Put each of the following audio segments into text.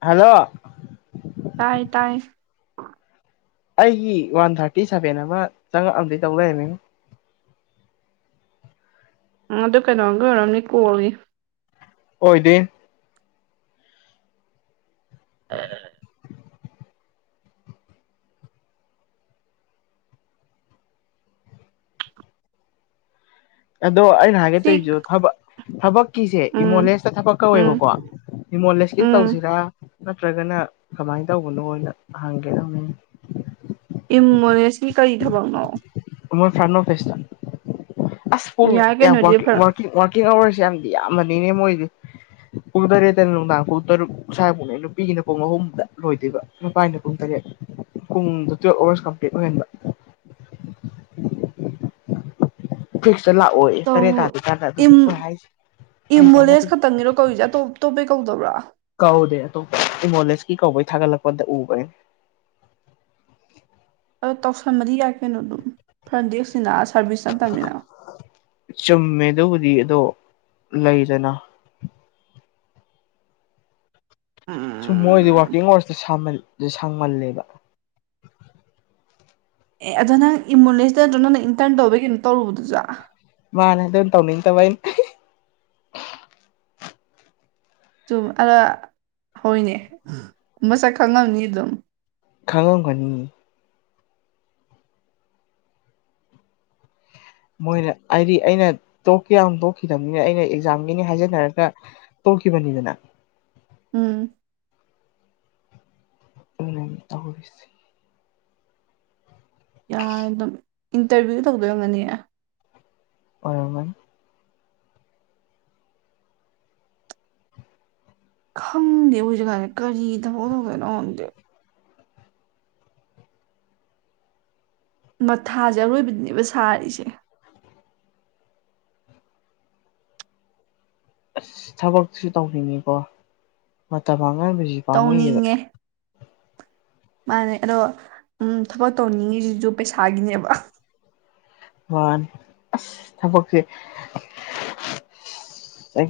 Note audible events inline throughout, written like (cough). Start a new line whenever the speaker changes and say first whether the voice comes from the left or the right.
left: hello
right: ꯇꯥꯏ ꯇꯥꯏ
left: ꯑꯩꯒꯤ ꯋꯥꯟ ꯊꯥꫪꯇꯤ ꯁꯚꯦꯟ ꯑꯃ ꯆꯪꯉꯛꯑꯝꯗꯩ ꯇꯧ ꯂꯩꯔꯝꯃꯦꯍꯦ
right: ꯎꯝ ꯑꯗꯨ ꯀꯩꯅꯣꯒꯤ ꯑꯣꯏꯔꯝꯅꯤ ꯀꯣꯜꯒꯤ
left: ꯑꯣꯏꯗꯦꯏꯅ (inaudible) ꯑꯗꯣ ꯑꯩꯅ
right: ꯁꯤ
left: ꯍꯥꯏꯒꯦꯇꯩꯁꯨ ꯊꯕꯛ ꯊꯕꯛ ꯀꯤꯁꯦ
right: ꯎꯝ
left: ꯏꯃꯣꯂꯦꯁꯇ ꯊꯕꯛ
right: ꯎꯝ
left: ꯀꯧꯋꯦꯕꯀꯣ ꯏꯃꯣꯂꯦꯁꯀꯤꯗ
right: ꯎꯝ
left: ꯇꯧꯁꯤꯔꯥ ꯅꯠꯇ꯭ꯔꯒꯅ ꯀꯃꯥꯏꯅ ꯇꯧꯕꯅꯣ ꯑꯅ ꯍꯪꯒꯦꯅ ꯇꯧꯔꯏ
right: ꯏꯃꯣꯂꯦꯁꯀꯤ ꯀꯩ ꯊꯕꯛꯅꯣ
left: ꯃꯣꯏ ꯐ꯭ꯔꯥꯟ ꯑꯣꯐꯤꯁꯇ ꯑꯁ ꯄꯨꯡ
right: ꯌꯥꯏ
left: ꯌꯥꯝ
right: ꯀꯩꯅꯣꯗꯤ ꯐꯔ
left: ꯋꯥꫪꯀꯤꯡ ꯋꯥꫪꯀꯤꯡ ꯑꯋꯥꫪꯁꯦ ꯌꯥꯝꯗꯤ ꯌꯥꯝꯕꯅꯤꯅꯦ ꯃꯣꯏꯗꯤ ꯄꯨꯡ ꯇꯔꯦꯠꯇꯩꯅ ꯅꯨꯡꯗꯥꯡ ꯄꯨꯡ ꯇꯔꯨꯛ ꯁ꯭ꯋꯥꯏꯐꯨꯛꯅꯦ ꯅꯨꯄꯤꯒꯤꯅ ꯄꯨꯡ ꯑꯍꯨꯝꯗ ꯂꯣꯏꯗꯣꯏꯕ ꯅꯨꯄꯥꯏꯅ ꯄꯨꯡ ꯇꯔꯦꯠ ꯄꯨꯡꯗꫭ ꯇ꯭ꯨꯋꯦꯚ ꯑꯥꯋꯥꫪꯁ ꯀꯝꯄ꯭ꯂꯤꯠ ꯑꫭꯏꯍꯟꯕ ꯇ ꯂꯥꯛꯑꯣ ꯌꯦ ꯇꯔꯦ ꯇꯥꯗ꯭ꯔꯤ ꯀꯥꯟꯗ ꯑꯗꯨꯅꯤ ꯃꯣꯏ ꯍꯥꯏꯁꯦ ꯑꯩ
right: ꯑꯦꯝꯃꫭꯂꯦꯁ
left: ꯆꯥꯟꯅꯔꯤ
right: ꯈꯛꯇꯪꯒꯤꯔꯣ ꯀꯧꯏꯁꯦ ꯑꯇꯣꯞ ꯑꯇꯣꯞꯄꯩ ꯀꯧꯗꯕ꯭ꯔꯥ
left: (unintelligible) ꯏꯃꫭꯂꯦꯁꯀꯤ ꯀꯧꯕꯩ ꯊꯒꯠꯂꯛꯄꯗ ꯎꯕ ꯑꯩ
right: ꯑꯣ ꯇꯧꯁꯟꯃꯗꯤ ꯌꯥꯏ ꯀꯩꯅꯣ ꯑꯗꯨꯝ ꯐ꯭ꯔꯟꯗꯦꯛꯁ ꯅꯤꯅ
left: ꯆꯨꯝꯃꯦ ꯗꯨꯕꯨꯗꯤ ꯑꯗꫭ ꯂꯩꯗꯅ ꯁꯨꯝ ꯃꯣꯏꯗꯤ
right: ꯎꯝ
left: ꯋꯥꯔꯀꯤꯡ ꯑꯋꯥꯔꯁꯇ ꯁꯥꯡꯃꯜꯂꯦꯕ
right: ꯑꯦ ꯑꯗꯣ ꯅꯪ ꯏꯕꯨꯂꯦꯟꯁꯇ ꯅꯠꯇ꯭ꯔꯣ ꯅꯪꯅ ꯏꯟꯇꯔꯟ ꯇꯧꯕꯩ ꯀꯩꯅꯣ ꯇꯧꯔꯨꯕꯗꯨꯖꯥ
left: ꯃꯥꯅꯦ ꯑꯗꯨꯝ ꯇꯧꯅꯤꯡꯗꯕ ꯑꯩꯅ
right: ꯆꯨꯝ ꯑꯗ ꯍꯣꯏꯅꯦ ꯃꯁꯛ ꯈꯪꯉꯝꯅꯤ ꯑꯗꯨꯝ
left: ꯈꯪꯪꯒꯅꯤ ꯃꯣꯏꯅ ꯍꯥꯏꯗꯤ ꯑꯩꯅ ꯇꯣꯛꯀ ꯌꯥꯝ ꯇꯣꯛꯈꯤꯗꯕꯅꯤꯅ ꯑꯩꯅ ꯑꯦꯛꯖꯥꯝꯒꯤꯅꯤ ꯍꯥꯏꯖꯟꯅꯔꯒ ꯕꯅꯤꯗꯅ
right: ꯎꯝ
left: ꯎꯝ
right: ꯌꯥ ꯑꯗꯨꯝ ꯏꯟꯇꯔꯚꯤꯌꯨ ꯇꯧꯗꯣꯏꯔꯝꯃꯅꯤ ꯑꯦ
left: ꯑꯣꯏꯔꯃꯥꯟ
right: ꯈꯪꯗꯦ ꯍꯧꯖꯤꯛ ꯀꯥꯟꯗ ꯀꯔꯤ ꯊꯐꯗꯧ ꯀꯅꯣꯟꯗꯦ ꯃꯊꯥꯁꯦ ꯑꯔꯣꯏꯕꯗꯨꯅꯦꯕ ꯁꯥꯔꯤꯁꯦ
left: ꯑꯁ ꯊꯕꯛꯁꯨ ꯇꯧꯅꯤꯡꯉꯤꯀꯣ ꯃꯇꯝ ꯃꯥꯡꯍꯟꯕꯁꯤ ꯄꯥꯝꯃꯣꯏꯌꯦꯕ
right: ꯇꯧꯅꯤꯡꯉꯦ ꯃꯥꯅꯦ ꯑꯗꯣ ꯎꯝ ꯊꯕꯛ ꯇꯧꯅꯤꯡꯉꯤꯁꯤꯁꯨ ꯄꯩꯁꯥꯒꯤꯅꯦꯕ
left: ꯋꯥꯟ ꯑꯁ ꯊꯕꯛꯁꯦ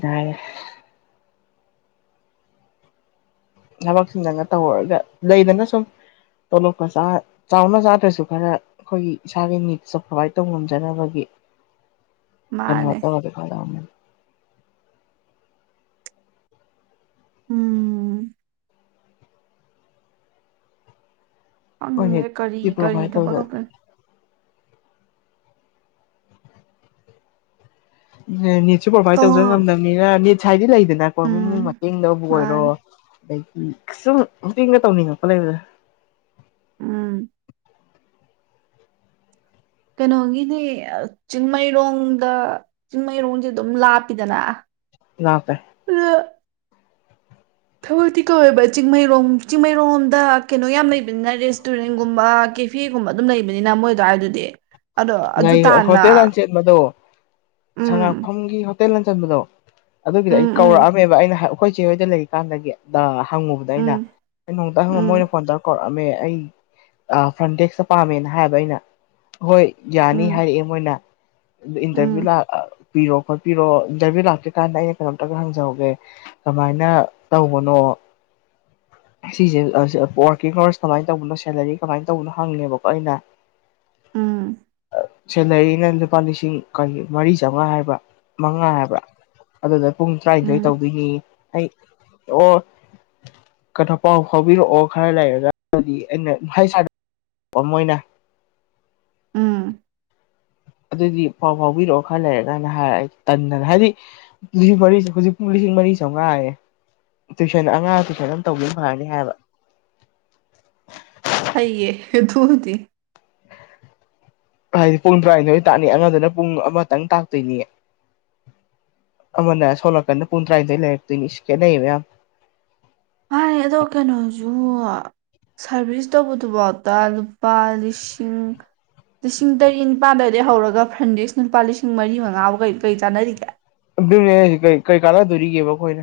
left: ꯀꯉꯦ (inaudible) ꯊꯕꯛ ꯁꯨꯗꯅ ꯇꯧꯍꯧꯔꯒ ꯂꯩꯗꯅ ꯁꯨꯝ ꯇꯣꯂꯣꯞꯄ ꯆꯥꯎꯅ ꯆꯥꯗ꯭ꯔꯁꯨ ꯈꯔ ꯑꯩꯈꯣꯏꯒꯤ ꯏꯁꯥꯒꯤ ꯅꯤꯠꯁ ꯄ꯭ꯔꯣꯚꯥꯏꯠ ꯇꯧꯕ ꯉꯝꯖꯅꯕꯒꯤ
right: ꯃꯥꯅꯦ
left: ꯍꯩꯅꯗ ꯐꯗ
right: ꯎꯝ ꯑꯪ
left: ꯍꯣꯏꯅꯦ
right: ꯀꯔꯤ
left: ꯁꯤ
right: ꯀꯔꯤ
left: ꯄ꯭ꯔꯣꯚꯥꯏꯠ
right: ꯈꯄ
left: ꯇꯧꯖ
right: ꯅꯦ
left: ꯅꯤꯠꯁꯨ ꯄ꯭ꯔꯣꯚꯥꯏꯠ
right: ꯀꯣ
left: ꯇꯧꯖ ꯉꯝꯗꯕꯅꯤꯅ ꯅꯤꯠꯁ ꯍꯥꯏꯗꯤ ꯂꯩ
right: ꯎꯝ
left: ꯅꯥꯀꯣꯃꯤꯃꯨꯡ ꯃꯇꯦꯡꯗꯕꯨ ꯑꯣꯏꯔꯣ
right: ꯃꯥꯅꯦ
left: ꯑꯗꯒꯤ ꯁꯨꯝ ꯃꯇꯤꯡꯒ ꯇꯧꯅꯤꯡꯉꯛꯄ ꯂꯩꯕꯗ
right: ꯎꯝ ꯀꯩꯅꯣꯒꯤꯅꯦ ꯆꯤꯡꯃꯩꯔꯣꯡꯗ ꯆꯤꯡꯃꯩꯔꯣꯡꯁꯦ ꯑꯗꯨꯝ ꯂꯥꯞꯄꯤꯗꯅ ꯑ
left: ꯂꯥꯛꯇꯦ
right: ꯊꯕꯛꯇꯤ ꯀꯧꯕ ꯆꯤꯡꯃꯩꯔꯣꯡ ꯆꯤꯡꯃꯩꯔꯣꯡꯣꯝꯗ ꯀꯩꯅꯣ ꯌꯥꯝ ꯂꯩꯕꯅꯤꯅ ꯔꯦꯁꯇꯨꯔꯦꯟꯒꯨꯝꯕ ꯀꯦꯐꯤꯒꯨꯝꯕ ꯑꯗꯨꯝ ꯂꯩꯕꯅꯤꯅ ꯃꯣꯏꯗꯣ ꯍꯥꯏꯗꯨꯗꯤ
left: ꯉ ꯍꯣꯇꯦꯜ ꯂꯥꯟꯆꯠꯕꯗꯣ
right: ꯎꯝ
left: ꯁꯉꯥꯛꯐꯝꯒꯤ ꯍꯣꯇꯦꯜ ꯂ ꯟꯕꯗꯣ ꯑꯗꯨꯒꯤꯗꯣ ꯑꯩ
right: ꯎꯝ ꯎꯝ
left: ꯀꯧꯔꯛꯑꯝꯃꯦꯕ ꯑꯩꯅ ꯑꯩꯈꯣꯏ ꯆꯦ ꯍꯣꯏꯗ ꯂꯩꯔꯤꯀꯥꯟꯗꯒꯤ ꯑ ꯍꯪꯉꯨꯕꯗ ꯑꯩꯅ
right: ꯎꯝ
left: ꯅꯩꯅꯣꯡꯨꯇꯪ ꯍꯪꯉꯕ ꯃꯣꯏ
right: ꯎꯝ
left: ꯐꯣꯟ ꯇꯧꯔꯛꯀꯣꯣ ꯄꯥꯝꯃꯦ ꯑꯩ ꯐ꯭ꯔꯟꯗꯦꯛꯁꯇ ꯄꯥꯝꯃꯦꯅ ꯍꯥꯏꯕ ꯑꯩꯅ ꯍꯣꯏ ꯌꯥꯅꯤ
right: ꯎꯝ
left: ꯍꯥꯏꯔꯛꯑꯦ ꯃꯣꯏꯅ ꯏꯟꯇꯔꯚ꯭ꯌꯨ
right: ꯎꯝ
left: ꯂ ꯄꯄꯤꯔꯣ ꯈꯣꯠꯄꯤꯔꯣ ꯏꯟꯇꯔꯚꯤꯌꯨ ꯂꯥꯛꯇ꯭ꯔꯤꯀꯥꯟꯗ ꯑꯩꯅ ꯀꯩꯅꯣꯝꯇꯒ ꯍꯪꯖꯍꯧꯒꯦ ꯀꯃꯥꯏꯅ ꯇꯧꯕꯅꯣ (inaudible) ꯁꯤꯁꯦ ꯋꯥꯔꯀꯤꯡ ꯀꯔꯁ ꯀꯃꯥꯏꯅ ꯇꯧꯕꯅꯣ ꯁꯦꯂꯔꯤ ꯀꯃꯥꯏꯅ ꯇꯧꯕꯅꯣ ꯍꯪꯉꯦꯕꯀꯣ ꯑꯩꯅ
right: ꯎꯝ
left: ꯁꯦꯂꯔꯤꯅ ꯂꯨꯄꯥ ꯂꯤꯁꯤꯡ ꯃꯔꯤ ꯆꯥꯝꯃꯉꯥ ꯍꯥꯏꯕ ꯃꯉꯥ ꯍꯥꯏꯕ ꯑꯗꯨꯗ ꯄꯨꯡ ꯇꯔꯥꯅꯤꯊꯣꯏ
right: ꯎꯝ
left: ꯇꯧꯗꯣꯏꯅꯤ ꯑꯩ ꯑꯣ ꯀꯊꯣ ꯄꯥꯎ ꯐꯥꯎꯕꯤꯔꯛꯑꯣ ꯈꯔ ꯂꯩꯔꯗꯤ ꯑꯩꯅ ꯑꯣꯃꯣꯏꯅꯥ
right: ꯎꯝ
left: (inaudible) ꯑꯗꯨꯏꯗꯤ ꯄꯥꯎ ꯐꯥꯎꯕꯤꯔꯛꯑꯣ ꯈꯔ ꯂꯩꯔ ꯀꯥꯏꯅ ꯍꯥꯏꯔ ꯑꯩ ꯇꯟꯗꯅ ꯍꯥꯏꯗꯤ ꯂꯤꯁꯤꯡ ꯃꯔꯤꯁꯦ ꯍꯧꯖꯤꯛ ꯄ ꯂꯤꯁꯤꯡ ꯃꯔꯤ ꯁ ꯉꯥꯏꯔꯦ ꯇꯨꯏꯁꯟ ꯑꯉꯥꯡ ꯇꯨꯏꯁꯟ ꯑꯗꯨ ꯇꯧꯕꯒ ꯐꯔꯅꯤ ꯍꯥꯏꯕ
right: ꯑꯏꯌꯦ ꯊꯗꯤ
left: ꯍꯥꯏꯗꯤ ꯄꯨꯡ ꯇꯔꯥꯅꯤꯊꯣꯏ ꯇꯥꯛꯅꯤ ꯑꯉꯗꯅ ꯄꯨꯡ ꯑꯃꯇꯪ ꯇꯥꯛꯇꯣꯏꯅꯤ ꯑꯃꯅ ꯁꯣꯂꯛꯀꯥꯟꯗ ꯄꯨꯡ ꯇꯔꯥꯅꯤꯗꯣꯏ ꯂꯩꯔꯛꯇꯣꯏꯅꯤ ꯁꯤ ꯈꯦꯠꯅꯩꯌꯦ ꯃꯌꯥꯝ
right: ꯍ ꯑꯦꯗꯣ ꯀꯅꯣ ꯑꯣ ꯁꯥꯔꯚꯤꯁ ꯇꯧꯕꯗꯨꯐꯥꯎꯗ ꯂꯨꯄꯥ ꯂꯤꯁꯤꯡ ꯂꯤꯁꯤꯡ ꯇꯔꯦꯠ ꯅꯤꯄꯥꯜꯗꯗꯒꯤ ꯍꯧꯔꯒ ꯐ꯭ꯔꯟꯗꯤꯛꯁ ꯂꯨꯄꯥ ꯂꯤꯁꯤꯡ ꯃꯔꯤ ꯃꯉꯥꯕꯨ ꯀꯩ ꯀꯔꯤ ꯆꯥꯟꯅꯔꯤꯒꯦ
left: ꯑꯗꯨꯅꯦ ꯀ ꯀꯩ ꯀꯥꯅꯗꯣꯔꯤꯒꯦꯕ ꯑꯩꯈꯣꯏꯅ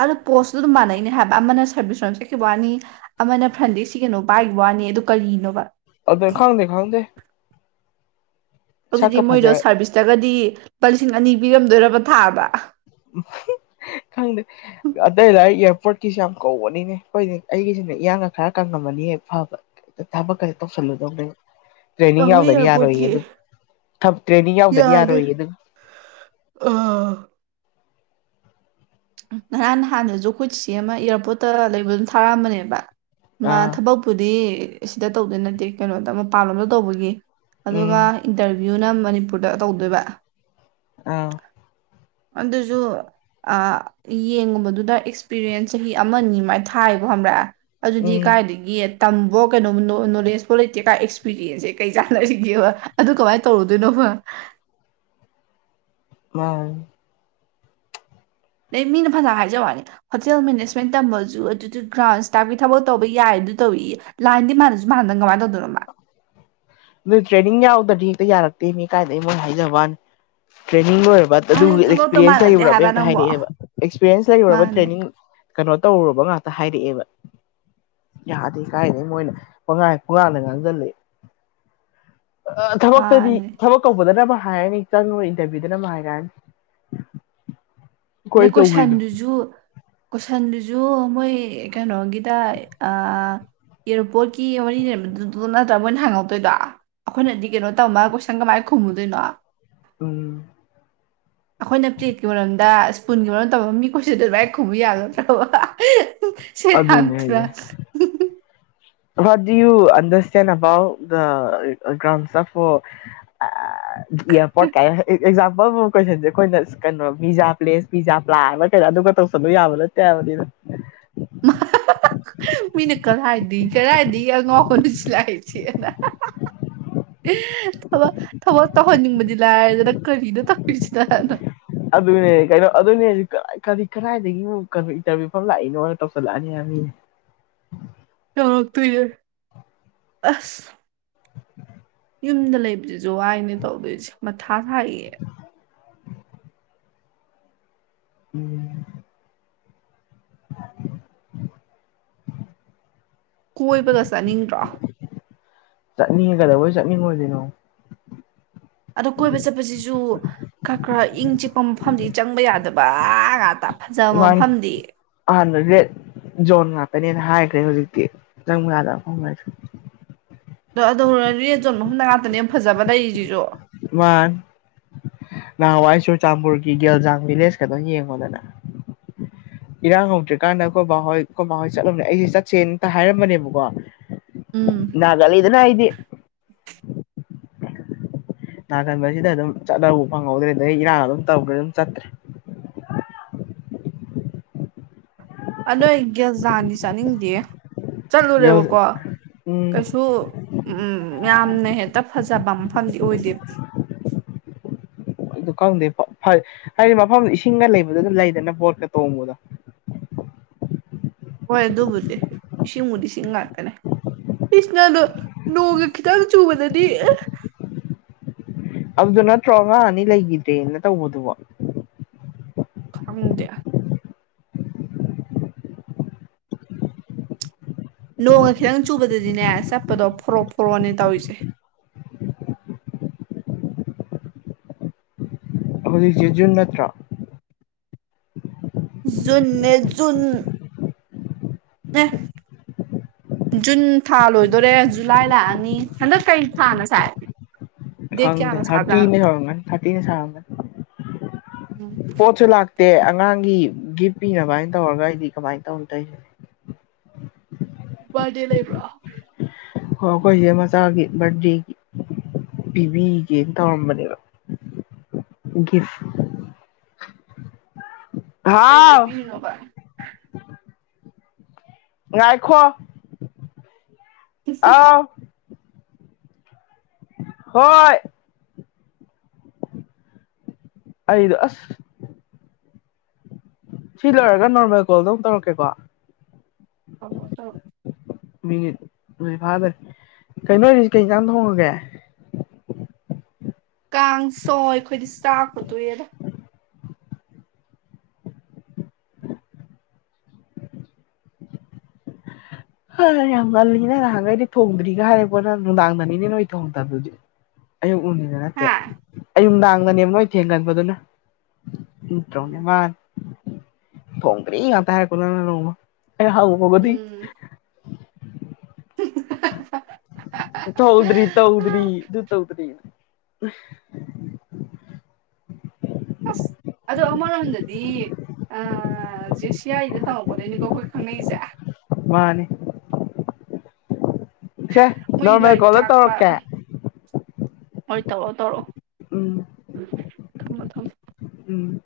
right: ꯑꯗꯨꯗꯣ ꯄꯣꯁꯇꯨ ꯑꯗꯨꯝ ꯃꯥꯟꯅꯩꯅꯦ ꯍꯥꯏꯕ ꯑꯃꯅ ꯁꯥꯔꯚꯤꯁꯔꯣꯝ ꯆꯠꯈꯤꯕ ꯋꯥꯅꯤ ꯑꯃꯅ ꯐ꯭ꯔꯟꯗ ꯁꯤꯒꯅꯨ ꯄꯥꯏꯈꯤꯕ ꯋꯥꯅꯤ ꯅꯤ ꯑꯗꯨ ꯀꯔꯤꯅꯣꯕ
left: ꯑꯗꯨ ꯈꯪꯗꯦ ꯈꯪꯗꯦ
right: ꯍꯧꯖꯤꯛꯇꯤ
left: ꯁꯛꯀ
right: ꯃꯣꯏꯗꯣ
left: ꯐꯖ
right: ꯁꯥꯔꯚꯤꯁꯇꯒꯗꯤ ꯂꯨꯄꯥ ꯂꯤꯁꯤꯡ ꯑꯅꯤ ꯄꯤꯔꯝꯗꯣꯏꯔꯕ ꯊꯥꯕ
left: ꯈꯪꯗꯦ ꯑꯗ ꯂ ꯏꯁꯄꯣꯔꯠꯀꯤꯁꯨ ꯌꯥꯝ ꯀꯧꯕꯅꯤꯅꯦ ꯑꯩꯈꯣꯏꯗꯤ ꯑꯩꯒꯤꯁꯤꯅ ꯏꯌꯥꯡꯒ ꯈꯔ ꯀꯪꯉꯝꯃꯅꯤ ꯐꯕ ꯊꯕꯛꯀ ꯇꯧꯁꯜꯂꯨꯗꯧꯅꯦ ꯇ꯭ꯔꯦꯅꯤꯡ
right: ꯀꯛꯋꯦ
left: ꯌꯥꯎꯗꯗꯤ ꯌꯥꯔꯣꯏꯌꯦ
right: ꯏꯌꯥꯔꯄꯣꯔꯠꯀꯤ
left: ꯑꯗꯨ ꯇ꯭ꯔꯦꯅꯤꯡ ꯌꯥꯎꯗꯗꯤ
right: ꯌꯥꯗꯦ
left: ꯌꯥꯔꯣꯏꯌꯦ ꯑꯗꯨ (inaudible)
right: ꯑ ꯅꯍꯥꯟ ꯅꯍꯥꯟꯗꯁꯨ ꯑꯩꯈꯣꯏꯠꯁꯤ ꯑꯃ ꯏꯌꯥꯔꯄꯣꯔꯠꯇ ꯂꯩꯕ ꯑꯗꯨꯝ ꯊꯥꯔꯛꯑꯝꯕꯅꯦꯕ ꯃꯥ
left: ꯑꯥ
right: ꯊꯕꯛꯛꯇꯨꯗꯤ ꯁꯤꯗ ꯇꯧꯗꯤ ꯅꯠꯇꯦ ꯀꯩꯅꯣꯗ ꯃꯄꯥꯟꯂꯣꯝꯗ ꯇꯧꯕꯒꯤ ꯑꯗꯨꯒ
left: ꯎꯝ
right: ꯏꯟꯇꯔꯚꯤꯌꯨꯅ ꯃꯅꯤꯄꯨꯔꯗ ꯇꯧꯗꯣꯏꯕ
left: ꯑꯥ
right: ꯑꯗꯁꯨ ꯑ ꯌꯦꯡꯒꯨꯝꯕꯗꯨꯗ ꯑꯦꯛꯁꯄꯤꯔꯤꯌꯦꯟꯁ ꯆꯍꯤ ꯑꯃꯅꯤ ꯑ ꯃꯥꯏ ꯊꯥꯏꯕꯣ ꯈꯪꯛꯑꯦ ꯑꯗꯨꯗꯤ
left: ꯎꯝ
right: ꯀꯥꯏꯏꯗꯒꯤ ꯇꯝꯕ ꯀꯩꯅꯣ ꯅꯣꯂꯦꯖꯐꯣ ꯂꯩꯇꯦ ꯀꯥꯏ ꯑꯦꯛꯁꯄꯤꯔꯤꯌꯦꯟꯁꯁꯦ ꯀꯩ ꯆꯥꯟꯅꯔꯤꯒꯦꯕ ꯑꯗꯨ ꯀꯃꯥꯏꯅ ꯇꯧꯔꯨꯗꯣꯏꯅꯣꯕ (unintelligible)
left: ꯎ
right: ꯑꯗꯩ ꯃꯤꯅ ꯐꯖꯅ ꯍꯥꯏꯖꯕꯅꯤ ꯍꯣꯇꯦꯜ ꯃꯦꯅꯦꯖꯃꯦꯟ ꯇꯝꯕꯁꯨ ꯑꯗꯨꯗ ꯒ꯭ꯔꯥꯎꯟꯁꯇꯥꯏꯞꯀꯤ ꯊꯕꯛ ꯇꯧꯕ ꯌꯥꯏ ꯑꯗꯨ ꯇꯧꯏ ꯂꯥꯏꯟꯗꯤ ꯃꯥꯥꯟꯅꯁꯨ ꯃꯥꯟꯅꯗꯅ ꯀꯃꯥꯏ ꯇꯧ
left: ꯑꯗꯨ ꯇ꯭ꯔꯦꯅꯤꯡ ꯌꯥꯎꯗꯗꯤ ꯀꯌꯥꯔ ꯃꯤ ꯀꯥꯏ ꯂꯩ ꯃ ꯍꯥꯏꯖ ꯇ꯭ꯔ ꯇꯅꯤꯡ ꯂꯣꯏꯔꯕ
right: ꯃꯥꯅ
left: ꯑꯗꯨꯒꯤ
right: ꯊꯕꯛꯇꯣ
left: ꯑꯦꯛꯁꯄꯤꯔꯌꯦꯦꯟꯁ
right: ꯃꯥꯟꯅꯗꯦ
left: ꯂꯩꯔꯨꯔꯕ
right: ꯍꯥꯏꯕ
left: ꯍꯦꯛꯇ
right: ꯅꯪꯕꯣ
left: ꯍꯥꯏꯅꯤꯡꯛꯑꯦꯕ ꯑꯦꯛꯁꯄꯤꯔꯌꯦꯦꯟꯁ ꯂꯩꯔꯨꯔꯕ
right: ꯃꯥꯅꯦ
left: ꯇ꯭ꯔꯦꯅꯤꯡ ꯀꯩꯅꯣ ꯇꯧꯔꯨꯔꯕ ꯉꯥꯛꯇ ꯍꯥꯏꯔꯛꯑꯦꯕ ꯌꯥꯗꯦ ꯀꯥꯏꯗꯩ ꯃꯣꯏꯅ ꯄꯉ ꯜꯂꯤ ꯊꯕꯛꯇꯗꯤ
right: ꯃꯥꯅꯦ
left: ꯊꯕꯛ ꯀꯧꯕꯗꯅꯕ ꯍꯥꯏꯔꯅꯤ ꯆꯪ ꯏꯟꯊꯕꯤꯗꯅ ꯍꯥꯏꯔꯅꯤ
right: ꯅꯗꯩ ꯀꯣꯏꯁꯟꯗꯨꯁꯨ ꯀꯣꯏꯁꯟꯗꯨꯁꯨ ꯃꯣꯏ ꯀꯩꯅꯣꯒꯤꯗ ꯑꯦꯔꯣꯄꯣꯠꯀꯤ ꯃ ꯂꯩꯝꯕꯗꯨꯗꯣ ꯅꯠꯇ꯭ꯔꯒ ꯃꯣꯏꯅ ꯍꯥꯡꯉꯧꯛꯇꯣꯏꯗꯣ ꯑꯩꯈꯣꯏꯅꯗꯤ ꯀꯩꯅꯣ ꯇꯝꯃ ꯀꯣꯏꯁꯟ ꯀꯃꯥꯏꯧ ꯈꯨꯝꯃꯗꯅ
left: ꯇꯝ
right: ꯑꯩꯈꯣꯏꯅ ꯄꯠꯀꯤ ꯃꯔꯝꯗ ꯁ꯭ꯄꯨꯟꯒꯤ ꯃꯔꯝ ꯇꯕ ꯃꯤꯈꯣꯏꯁꯨ ꯑꯗꯨ ꯂꯥꯏꯛ ꯈꯨꯕ ꯌꯥꯒꯗ꯭ꯔꯕ ꯁ
left: ꯑꯗꯨꯅꯦ
right: ꯍꯊꯨꯔꯥ
left: ꯍꯥꯏꯁꯦ ꯋꯥꯠ ꯌꯨ ꯑꯟꯗꯔꯁꯇꯦꯟ ꯑꯕꯥꯎꯠ ꯗ꯭ꯔꯥꯎꯟ ꯏꯔ ꯄꯠ ꯀꯥꯏ ꯑꯦꯛꯖꯥꯝꯄꯜ ꯑꯃ ꯀꯣꯏꯁꯟꯁꯦ ꯑꯩꯈꯣꯏꯅ ꯀꯩꯅꯣ ꯄꯖꯥ ꯄ꯭ꯂꯦꯁ ꯄꯤꯖꯥ ꯄ꯭ꯂꯥ ꯑꯃ ꯀꯩꯔ ꯑꯗꯨꯒ ꯇꯧꯁꯜꯂꯕ ꯌꯥꯕ ꯅꯠꯇꯦꯕ (unintelligible)
right: ꯃꯤꯅ ꯀꯔꯥꯏꯗꯤ ꯀꯔꯥꯏꯗꯒꯤ ꯑꯉꯈꯣꯟꯗ ꯁꯤꯂꯥꯛꯏꯁꯦꯅ ꯑꯦ ꯊꯕ ꯊꯕꯛ ꯇꯧꯍꯟꯅꯤꯡꯕꯗꯤ ꯂꯥꯏꯔꯗꯅ ꯀꯔꯤꯗ ꯇꯧꯔꯤꯁꯤꯅꯅꯣ
left: ꯑꯗꯨꯅꯦ ꯀꯩꯅꯣ ꯑꯗꯨꯅꯦ ꯀꯔꯤ ꯀꯗꯥꯏꯗꯒꯤ ꯀꯩꯅꯣ ꯏꯟꯇꯔꯚꯤꯌꯨ ꯐ ꯂꯥꯛꯏꯅꯣꯅ ꯇꯧꯁꯤꯜꯂꯛꯑꯅꯤ ꯍꯥꯏꯅ ꯑ
right: ꯑ ꯇꯏ ꯑꯁ ꯌꯨꯝꯗ ꯂꯩꯕꯁꯤꯁꯨ ꯋꯥꯏꯅꯦ ꯇꯧꯗꯣꯏꯁꯦ ꯃꯊꯥ ꯁꯥꯏꯌꯦ
left: ꯎꯝ
right: ꯀꯣꯏꯕꯒ ꯆꯥꯅꯤꯡꯗ꯭ꯔꯥ
left: ꯆꯠꯅꯤꯡꯉꯒꯗꯧꯕꯣꯏ ꯆꯠꯅꯤꯡꯉꯣꯏꯗꯅꯣ
right: ꯑꯗꯣ ꯀꯣꯏꯕ ꯆꯠꯄꯁꯤꯁꯨ ꯈꯔ ꯈꯔ ꯏꯪ ꯆꯤꯛꯄ ꯃꯐꯝꯗꯤ ꯆꯪꯕ ꯌꯥꯗꯕ ꯀꯥ ꯇ ꯐꯖ ꯃ ꯐꯝꯗꯤ
left: ꯔꯦꯗ ꯖꯣꯟ ꯉꯥꯛꯀꯅꯦꯅ ꯍꯥꯏꯈ꯭ꯔꯦ ꯍꯧꯖꯤꯛꯇꯤ ꯆꯪꯕ ꯌꯥꯗ ꯐꯐꯝꯁꯦ
right: ꯑꯗꯣ ꯑꯗꯨ ꯔꯖꯣꯟ ꯃꯐꯝꯗ ꯉꯥꯛꯇꯅꯦ ꯌꯥꯝ ꯐꯖꯕ ꯂꯩꯔꯤꯁꯤꯁꯨ
left: ꯋꯥ ꯅꯍꯥꯟꯋꯥꯏ ꯆꯨꯔꯆꯥꯟꯄꯨꯔꯒꯤ ꯒꯦꯜꯖꯥꯡ ꯚꯤꯂꯦꯖ ꯈꯛꯇꯪ ꯌꯦꯡꯉꯣꯗꯅ ꯏꯔꯥꯡ ꯍꯧꯗ꯭ꯔꯤꯀꯥꯟꯗ ꯑꯩꯣ ꯕꯥꯍꯣꯏ ꯀꯣꯏ ꯕꯥꯍꯣꯏ ꯆꯠꯂꯝꯣꯅꯦ ꯑꯩꯁꯦ ꯆꯠꯁꯦꯅꯇ ꯍꯥꯏꯔꯝꯕꯅꯦꯕꯀꯣ
right: ꯎꯝ
left: ꯒꯥ ꯂꯩꯗꯅ ꯍꯥꯏꯗꯤ ꯅꯥꯀꯟꯕꯁꯤꯗ ꯑꯗꯨꯝ ꯆꯠꯕꯨ ꯐꯪꯍꯧꯗ꯭ꯔꯦ ꯑꯩ ꯏꯔꯥꯡ ꯑꯗꯨꯝ ꯇꯧꯈ꯭ꯔꯦ ꯑꯗꯨꯝ ꯆꯠꯇ꯭ꯔꯦ
right: ꯑ ꯅꯣꯏ ꯒ꯭ꯌꯥꯖꯥꯟꯗꯤ ꯆꯥꯅꯤꯡꯗꯦ ꯆꯠꯂꯨꯔꯦꯕꯀꯣ
left: ꯎꯝ
right: ꯀꯩꯁꯨ ꯎꯝꯝ ꯌꯥꯝꯅ ꯍꯦꯛꯇ ꯐꯖꯕ ꯃꯐꯝꯗꯤ ꯑꯣꯏꯗꯦꯕ
left: ꯑꯗꯨ ꯈꯪꯗꯦ ꯐ ꯍꯥꯏꯗꯤ ꯃꯐꯝꯗ ꯏꯁꯤꯡꯒ ꯂꯩꯕꯗꯨ ꯑꯗꯨ ꯂꯩꯗꯅ ꯕꯣꯠꯀ ꯇꯣꯡꯕꯗꯣ (unintelligible)
right: ꯍꯣꯏ ꯑꯗꯨꯕꯨꯗꯤ ꯏꯁꯤꯡꯕꯨꯨꯗꯤꯁꯤꯡ ꯉꯥꯛꯇꯅꯦ ꯏꯁꯅꯅ ꯅꯣꯡꯒ ꯈꯤꯇꯪ ꯆꯨꯕꯗꯅꯤ
left: ꯑꯗꯨꯗ ꯅꯠꯇ꯭ꯔꯣ ꯑꯉꯥꯡ ꯑꯅꯤ ꯂꯩꯈꯤꯗ꯭ꯔꯦꯅ ꯇꯧꯕꯗꯨꯕ
right: ꯈꯝꯗꯌꯥ ꯅꯣꯡꯒ ꯈꯤꯇꯪ ꯆꯨꯕꯗꯗꯤꯅꯦ ꯆꯠꯄꯗꯣ ꯐꯣꯔꯛ ꯐꯣꯔꯛꯑꯣꯅꯦ ꯇꯧꯔꯤꯁꯦ
left: ꯍꯣꯂꯤꯖꯦꯖꯨꯟ ꯅꯠꯇ꯭ꯔꯥ
right: ꯖꯨꯟꯅꯖꯟ ꯑ (unintelligible) (inaudible) ꯖꯨꯟ ꯊꯥ ꯂꯣꯏꯗꯣꯔꯦ ꯖꯨꯂꯥꯏ ꯂꯥꯛꯑꯅꯤ ꯍꯟꯗꯛ ꯀꯩ ꯊꯥꯅ ꯁꯥꯏ ꯗꯦꯠ
left: ꯈꯪꯗ
right: ꯀꯌꯥꯅ ꯁꯥꯕꯖꯥꯠꯅꯣ
left: ꯊꯥꯔꯇ ꯊꯔꯇ ꯁ ꯄꯣꯆ ꯂꯥꯛꯇ ꯑꯉꯥꯡꯒꯤ ꯒꯤꯐ ꯄꯤꯅꯕ ꯍꯥꯏꯅ ꯇꯧꯔꯒ ꯑꯩꯗꯤ ꯀꯃꯥꯏꯅ ꯇꯧꯅ ꯇꯧꯁꯦ
right: ꯕꯥꯔꯗꯦ ꯂꯩꯕ꯭ꯔꯣ
left: ꯍ ꯑꯩꯈꯣꯏꯁꯦ ꯃꯆꯥꯒꯤ ꯕꯔꯗꯦꯒꯤ ꯄꯤꯕꯤꯒꯦꯅ ꯇꯧꯔꯝꯕꯅꯦꯕ ꯒꯤꯐ
right: ꯑ
left: ꯍꯥꯎ
right: ꯂꯩꯕꯤ ꯍꯕꯥꯏ
left: ꯉꯥꯏꯈꯣ ꯑꯥ (unintelligible) (inaudible) ꯍꯣꯏ ꯑꯩꯗ ꯑꯁ ꯁꯤ ꯂꯣꯏꯔꯒ ꯅꯣꯔꯃꯦꯜ ꯀꯣꯜꯗ ꯑꯃꯝ ꯇꯧꯔꯛꯀꯦꯀꯣ ꯃꯤꯅꯤꯠ ꯑꯗꯨꯏ ꯐꯥꯗ꯭ꯔꯦ ꯀꯩꯅꯣꯔꯤꯁꯤ ꯀꯩꯀꯥꯟ ꯊꯣꯡꯉꯒꯦ
right: ꯀꯥꯡ ꯁꯣꯏ ꯑꯩꯈꯣꯏꯗꯤ ꯆꯥꯛꯀꯗꯣꯏꯑꯗ
left: ꯍ ꯌꯥꯝ ꯉꯜꯂꯤꯅꯦ ꯅꯍꯥꯟꯒꯩꯗꯤ ꯊꯣꯡꯗ꯭ꯔꯤꯒ ꯍꯥꯏꯔꯦꯀꯣꯅ ꯅꯨꯡꯗꯥꯡꯗꯅꯤꯅꯦ ꯅꯣꯏ ꯊꯣꯡꯗꯕꯗꯨꯗꯤ ꯑꯌꯨꯛ ꯅꯨꯡꯅꯤꯗ ꯅꯠꯇꯦ
right: ꯍꯥ
left: ꯑꯌꯨꯨꯝꯗꯥꯡꯗꯅꯦꯕ ꯅꯣꯏ ꯊꯦꯡꯒꯟꯕꯗꯨꯅ ꯏꯠꯇꯦ ꯃꯥ ꯐꯕ꯭ꯔꯦ ꯉ ꯇꯔ ꯀꯃ ꯑꯦ ꯍꯥꯎꯉ ꯃꯒꯗꯤ
right: ꯎꯝ
left: ꯇꯧꯗ꯭ꯔꯤ ꯇꯧꯗ꯭ꯔꯤ ꯑꯗꯨ ꯇꯧꯗ꯭ꯔꯤ (unintelligible) (inaudible)
right: ꯑꯁ ꯑꯃꯔꯣꯝꯗꯗꯤ ꯑ ꯁꯤꯌꯥꯥꯏꯗ ꯇꯝꯃꯛꯄꯗꯩꯅꯤꯀꯣ ꯑꯩꯈꯣꯏ ꯈꯪꯅꯩꯁꯦ
left: ꯃꯥꯅꯤ ꯁꯦ
right: ꯃꯣꯏꯒꯤ
left: ꯅꯣꯔꯃꯦꯜ
right: ꯂꯥꯏꯔꯤꯛ
left: ꯀꯣꯜꯗ
right: ꯇꯥꯛꯄ
left: ꯇꯧꯔꯛꯀꯦ
right: ꯍꯣꯏ ꯇꯧꯔꯣ ꯇꯧꯔꯣ
left: ꯎꯝ (unintelligible) (inaudible)
right: ꯊꯃꯣ ꯊꯝꯝꯕ
left: ꯎꯝ